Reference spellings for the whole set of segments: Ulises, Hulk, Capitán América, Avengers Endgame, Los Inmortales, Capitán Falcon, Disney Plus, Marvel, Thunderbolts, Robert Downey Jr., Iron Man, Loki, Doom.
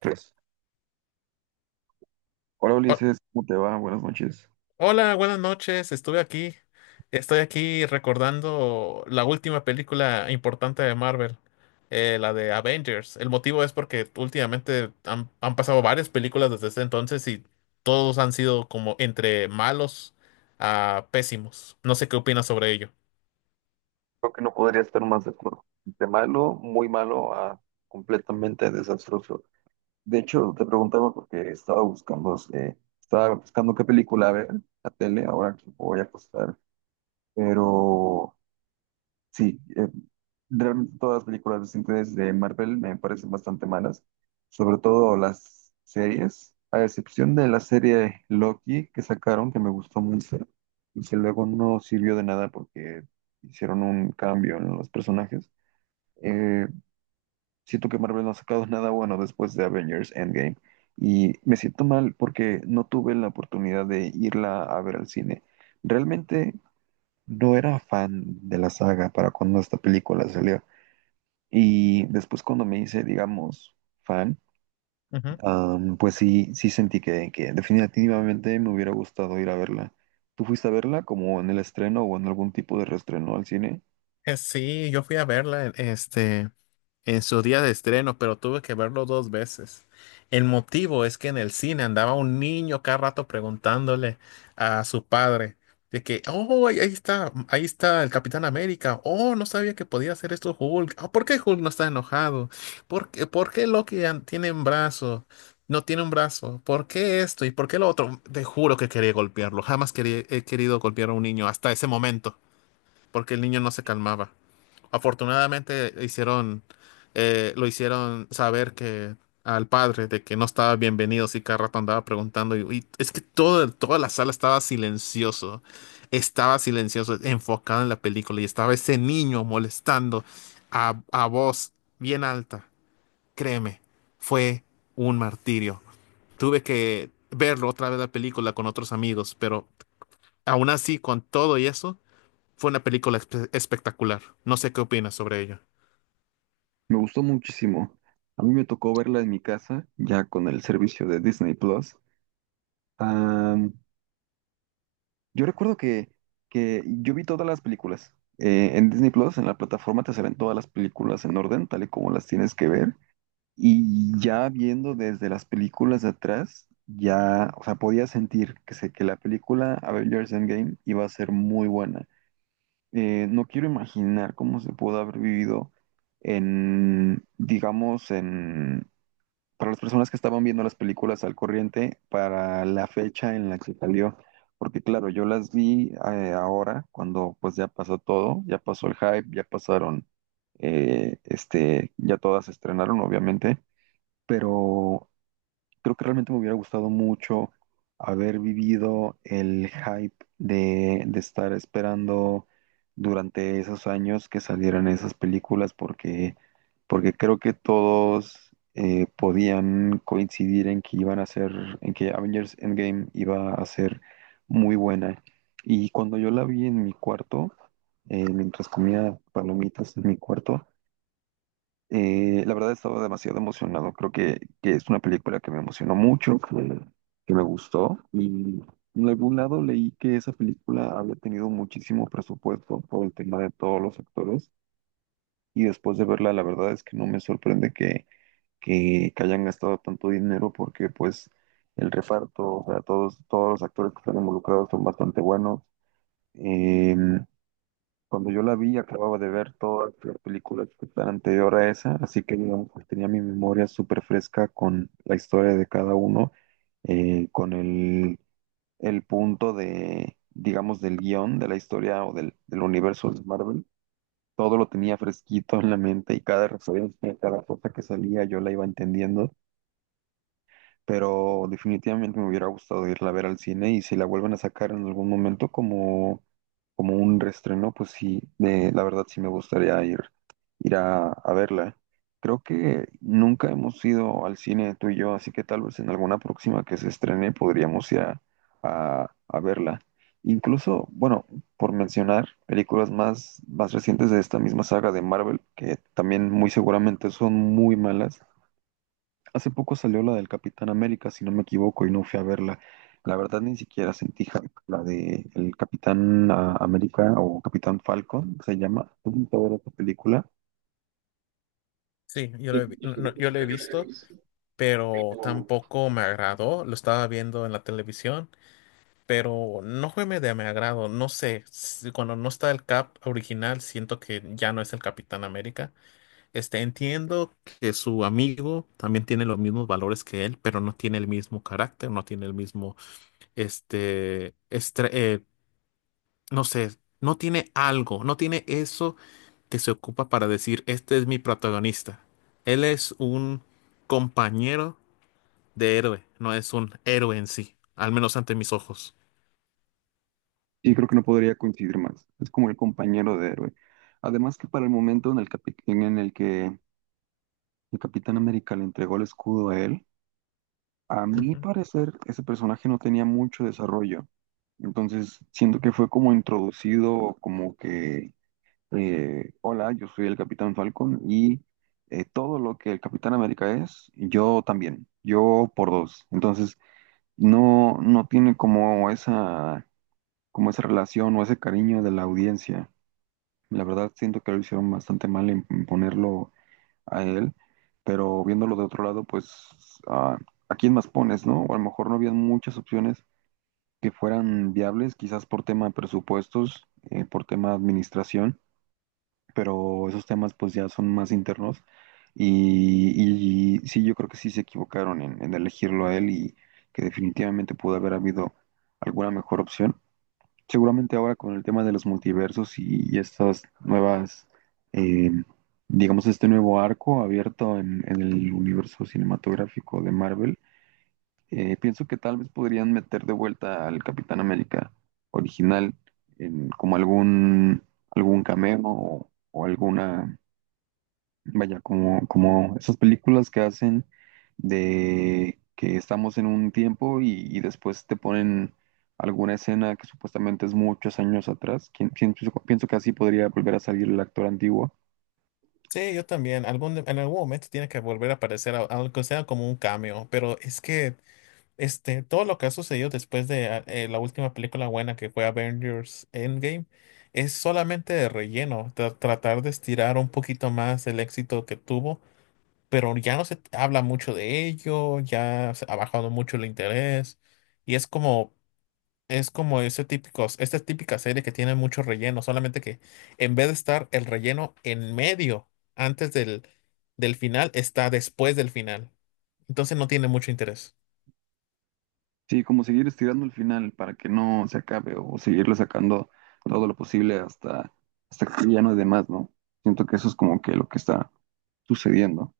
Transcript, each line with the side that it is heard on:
right: Tres. Hola
left: Ho-
right: Ulises, ¿cómo te va? Buenas noches.
left: Hola, buenas noches. Estuve aquí. Estoy aquí recordando la última película importante de Marvel, la de Avengers. El motivo es porque últimamente han pasado varias películas desde ese entonces y todos han sido como entre malos a pésimos. No sé qué opinas sobre ello.
right: Creo que no podría estar más de acuerdo. De malo, muy malo a completamente desastroso. De hecho, te preguntaba porque estaba buscando qué película ver, la tele, ahora que voy a acostar, pero sí, realmente todas las películas recientes de Marvel me parecen bastante malas, sobre todo las series, a excepción de la serie Loki que sacaron, que me gustó mucho, y que luego no sirvió de nada porque hicieron un cambio en los personajes. Eh, Siento que Marvel no ha sacado nada bueno después de Avengers Endgame, y me siento mal porque no tuve la oportunidad de irla a ver al cine. Realmente no era fan de la saga para cuando esta película salió. Y después cuando me hice, digamos, fan, pues sí, sí sentí que definitivamente me hubiera gustado ir a verla. ¿Tú fuiste a verla como en el estreno o en algún tipo de reestreno al cine?
left: Sí, yo fui a verla en su día de estreno, pero tuve que verlo dos veces. El motivo es que en el cine andaba un niño cada rato preguntándole a su padre de que, oh, ahí está, ahí está el Capitán América. Oh, no sabía que podía hacer esto Hulk. Ah, ¿por qué Hulk no está enojado? ¿Por qué Loki tiene un brazo? No tiene un brazo. ¿Por qué esto? ¿Y por qué lo otro? Te juro que quería golpearlo. Jamás quería- He querido golpear a un niño hasta ese momento, porque el niño no se calmaba. Afortunadamente hicieron, lo hicieron saber que al padre de que no estaba bienvenido, si cada rato andaba preguntando. Y es que toda la sala estaba silencioso, enfocado en la película y estaba ese niño molestando a voz bien alta. Créeme, fue un martirio. Tuve que verlo otra vez la película con otros amigos, pero aún así, con todo y eso, fue una película espectacular. No sé qué opinas sobre ello.
right: Me gustó muchísimo. A mí me tocó verla en mi casa, ya con el servicio de Disney Plus. Am, yo recuerdo que yo vi todas las películas. En Disney Plus, en la plataforma, te salen todas las películas en orden, tal y como las tienes que ver. Y ya viendo desde las películas de atrás, ya, o sea, podía sentir que, se que la película Avengers Endgame iba a ser muy buena. No quiero imaginar cómo se pudo haber vivido en, digamos, en, para las personas que estaban viendo las películas al corriente, para la fecha en la que salió. Porque claro, yo las vi ahora, cuando pues ya pasó todo, ya pasó el hype, ya pasaron, ya todas se estrenaron, obviamente, pero creo que realmente me hubiera gustado mucho haber vivido el hype de estar esperando durante esos años que salieran esas películas, porque, porque creo que todos podían coincidir en que iban a ser, en que Avengers Endgame iba a ser muy buena. Y cuando yo la vi en mi cuarto, mientras comía palomitas en mi cuarto, la verdad estaba demasiado emocionado. Creo que es una película que me emocionó mucho, que me gustó. Y en algún lado leí que esa película había tenido muchísimo presupuesto por el tema de todos los actores. Y después de verla, la verdad es que no me sorprende que hayan gastado tanto dinero porque pues el reparto, o sea, todos, todos los actores que están involucrados son bastante buenos. Em, Cuando yo la vi, acababa de ver todas las películas que están anterior a esa, así que digamos que tenía mi memoria súper fresca con la historia de cada uno, con el punto de, digamos, del guión, de la historia o del, del universo de Marvel. Todo lo tenía fresquito en la mente y cada referencia, cada cosa que salía, yo la iba entendiendo, pero definitivamente me hubiera gustado irla a ver al cine, y si la vuelven a sacar en algún momento como, como un reestreno, pues sí, de, la verdad sí me gustaría ir, ir a verla. Creo que nunca hemos ido al cine tú y yo, así que tal vez en alguna próxima que se estrene podríamos ir a, a verla. Incluso, bueno, por mencionar películas más, más recientes de esta misma saga de Marvel, que también muy seguramente son muy malas. Hace poco salió la del Capitán América, si no me equivoco, y no fui a verla. La verdad ni siquiera sentí hype. La de el Capitán América o Capitán Falcon, que se llama. Tuve que ver esta película
left: Sí, yo lo he visto, pero tampoco me agradó. Lo estaba viendo en la televisión, pero no fue de mi agrado. No sé, cuando no está el Cap original, siento que ya no es el Capitán América. Este, entiendo que su amigo también tiene los mismos valores que él, pero no tiene el mismo carácter, no tiene el mismo, este, estre- eh, no sé, no tiene algo, no tiene eso que se ocupa para decir, este es mi protagonista. Él es un compañero de héroe, no es un héroe en sí, al menos ante mis ojos.
right: y creo que no podría coincidir más. Es como el compañero de héroe. Además que para el momento en el, en el que el Capitán América le entregó el escudo a él, a mi
left: Ujú.
right: parecer ese personaje no tenía mucho desarrollo. Entonces siento que fue como introducido, como que hola, yo soy el Capitán Falcon y todo lo que el Capitán América es, yo también, yo por dos. Entonces, no, no tiene como esa relación o ese cariño de la audiencia. La verdad, siento que lo hicieron bastante mal en ponerlo a él, pero viéndolo de otro lado, pues, ah, ¿a quién más pones, no? O a lo mejor no había muchas opciones que fueran viables, quizás por tema de presupuestos, por tema de administración, pero esos temas pues ya son más internos, y sí, yo creo que sí se equivocaron en elegirlo a él, y que definitivamente pudo haber habido alguna mejor opción. Seguramente ahora con el tema de los multiversos y estas nuevas, eh, digamos, este nuevo arco abierto en el universo cinematográfico de Marvel, pienso que tal vez podrían meter de vuelta al Capitán América original en, como algún, algún cameo o alguna. Vaya, como, como esas películas que hacen de que estamos en un tiempo y después te ponen alguna escena que supuestamente es muchos años atrás. Pienso, pienso que así podría volver a salir el actor antiguo.
left: Sí, yo también. En algún momento tiene que volver a aparecer, aunque sea como un cameo. Pero es que este, todo lo que ha sucedido después de la última película buena que fue Avengers Endgame es solamente de relleno. Tratar de estirar un poquito más el éxito que tuvo. Pero ya no se habla mucho de ello, ya se ha bajado mucho el interés y es como ese típicos, esta típica serie que tiene mucho relleno, solamente que en vez de estar el relleno en medio, antes del final, está después del final. Entonces no tiene mucho interés.
right: Sí, como seguir estirando el final para que no se acabe o seguirle sacando todo lo posible hasta, hasta que ya no es de más, ¿no? Siento que eso es como que lo que está sucediendo.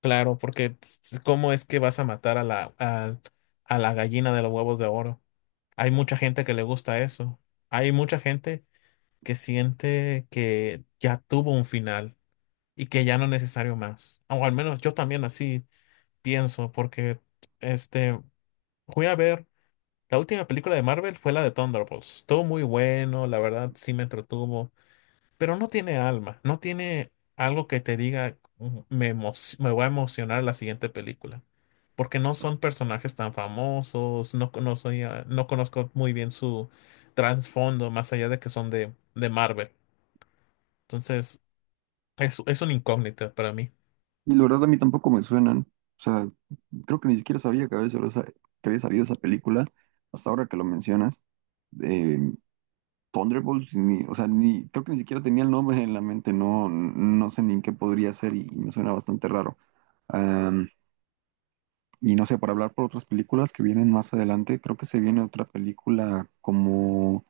left: Claro, porque ¿cómo es que vas a matar a a la gallina de los huevos de oro? Hay mucha gente que le gusta eso. Hay mucha gente que siente que ya tuvo un final y que ya no es necesario más. O al menos yo también así pienso, porque este, fui a ver, la última película de Marvel fue la de Thunderbolts. Estuvo muy bueno, la verdad sí me entretuvo, pero no tiene alma, no tiene algo que te diga, "Mm, me voy a emocionar la siguiente película. Porque no son personajes tan famosos, no, conozco no conozco muy bien su trasfondo, más allá de que son de Marvel. Entonces, es una incógnita para mí.
right: Y la verdad a mí tampoco me suenan. O sea, creo que ni siquiera sabía que había, que había salido esa película hasta ahora que lo mencionas. Eh, Thunderbolts, ni, o sea, ni, creo que ni siquiera tenía el nombre en la mente. No, no sé ni en qué podría ser y me suena bastante raro. Am, y no sé, para hablar por otras películas que vienen más adelante, creo que se viene otra película como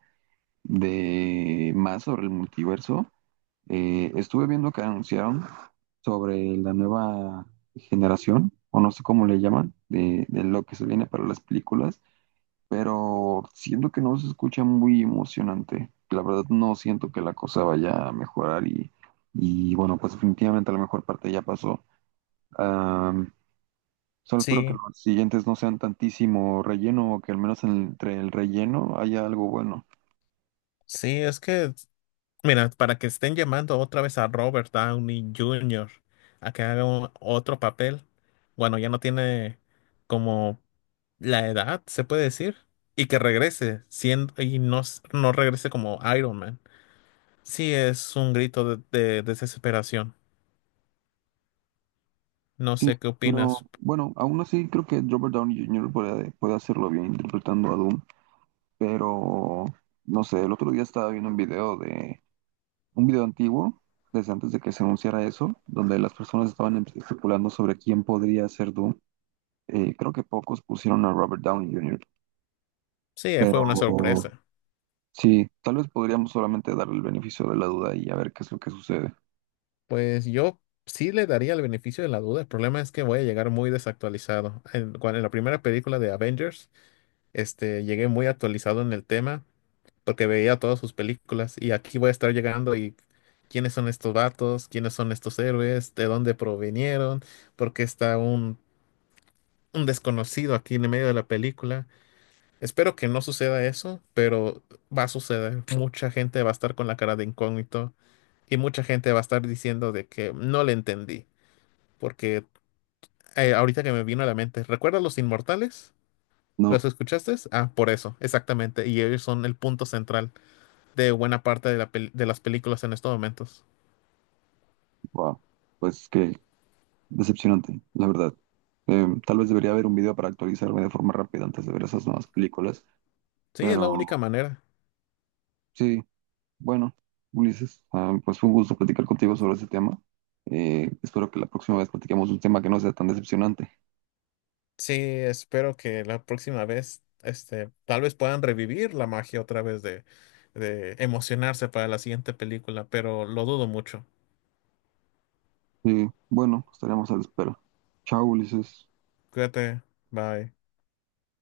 right: de más sobre el multiverso. Estuve viendo que anunciaron sobre la nueva generación, o no sé cómo le llaman, de lo que se viene para las películas, pero siento que no se escucha muy emocionante. La verdad no siento que la cosa vaya a mejorar y bueno, pues definitivamente la mejor parte ya pasó. Am, solo espero que
left: Sí.
right: los siguientes no sean tantísimo relleno o que al menos entre el relleno haya algo bueno.
left: Sí, es que, mira, para que estén llamando otra vez a Robert Downey Jr. a que haga otro papel, bueno, ya no tiene como la edad, se puede decir, y que regrese siendo, y no, no regrese como Iron Man. Sí, es un grito de desesperación. No
right: Sí,
left: sé qué
right: pero
left: opinas.
right: bueno, aún así creo que Robert Downey Jr. Puede hacerlo bien interpretando a Doom, pero no sé, el otro día estaba viendo un video de un video antiguo, desde antes de que se anunciara eso, donde las personas estaban especulando sobre quién podría ser Doom. Creo que pocos pusieron a Robert Downey Jr.,
left: Sí, fue una
right: pero
left: sorpresa.
right: sí, tal vez podríamos solamente darle el beneficio de la duda y a ver qué es lo que sucede.
left: Pues yo sí le daría el beneficio de la duda. El problema es que voy a llegar muy desactualizado. En, en la primera película de Avengers. Este, llegué muy actualizado en el tema porque veía todas sus películas y aquí voy a estar llegando y quiénes son estos vatos, quiénes son estos héroes, de dónde provinieron, porque está un desconocido aquí en el medio de la película. Espero que no suceda eso, pero va a suceder. Mucha gente va a estar con la cara de incógnito y mucha gente va a estar diciendo de que no le entendí, porque ahorita que me vino a la mente, ¿recuerdas Los Inmortales? ¿Los
right: No,
left: escuchaste? Ah, por eso, exactamente. Y ellos son el punto central de buena parte de las películas en estos momentos.
right: wow, pues que decepcionante, la verdad. Tal vez debería haber un video para actualizarme de forma rápida antes de ver esas nuevas películas,
left: Sí, es la
right: pero
left: única manera.
right: sí, bueno, Ulises, ah, pues fue un gusto platicar contigo sobre este tema. Espero que la próxima vez platiquemos un tema que no sea tan decepcionante.
left: Sí, espero que la próxima vez, este, tal vez puedan revivir la magia otra vez de emocionarse para la siguiente película, pero lo dudo mucho.
right: Y bueno, estaremos a la espera. Chao, Ulises.
left: Cuídate, bye.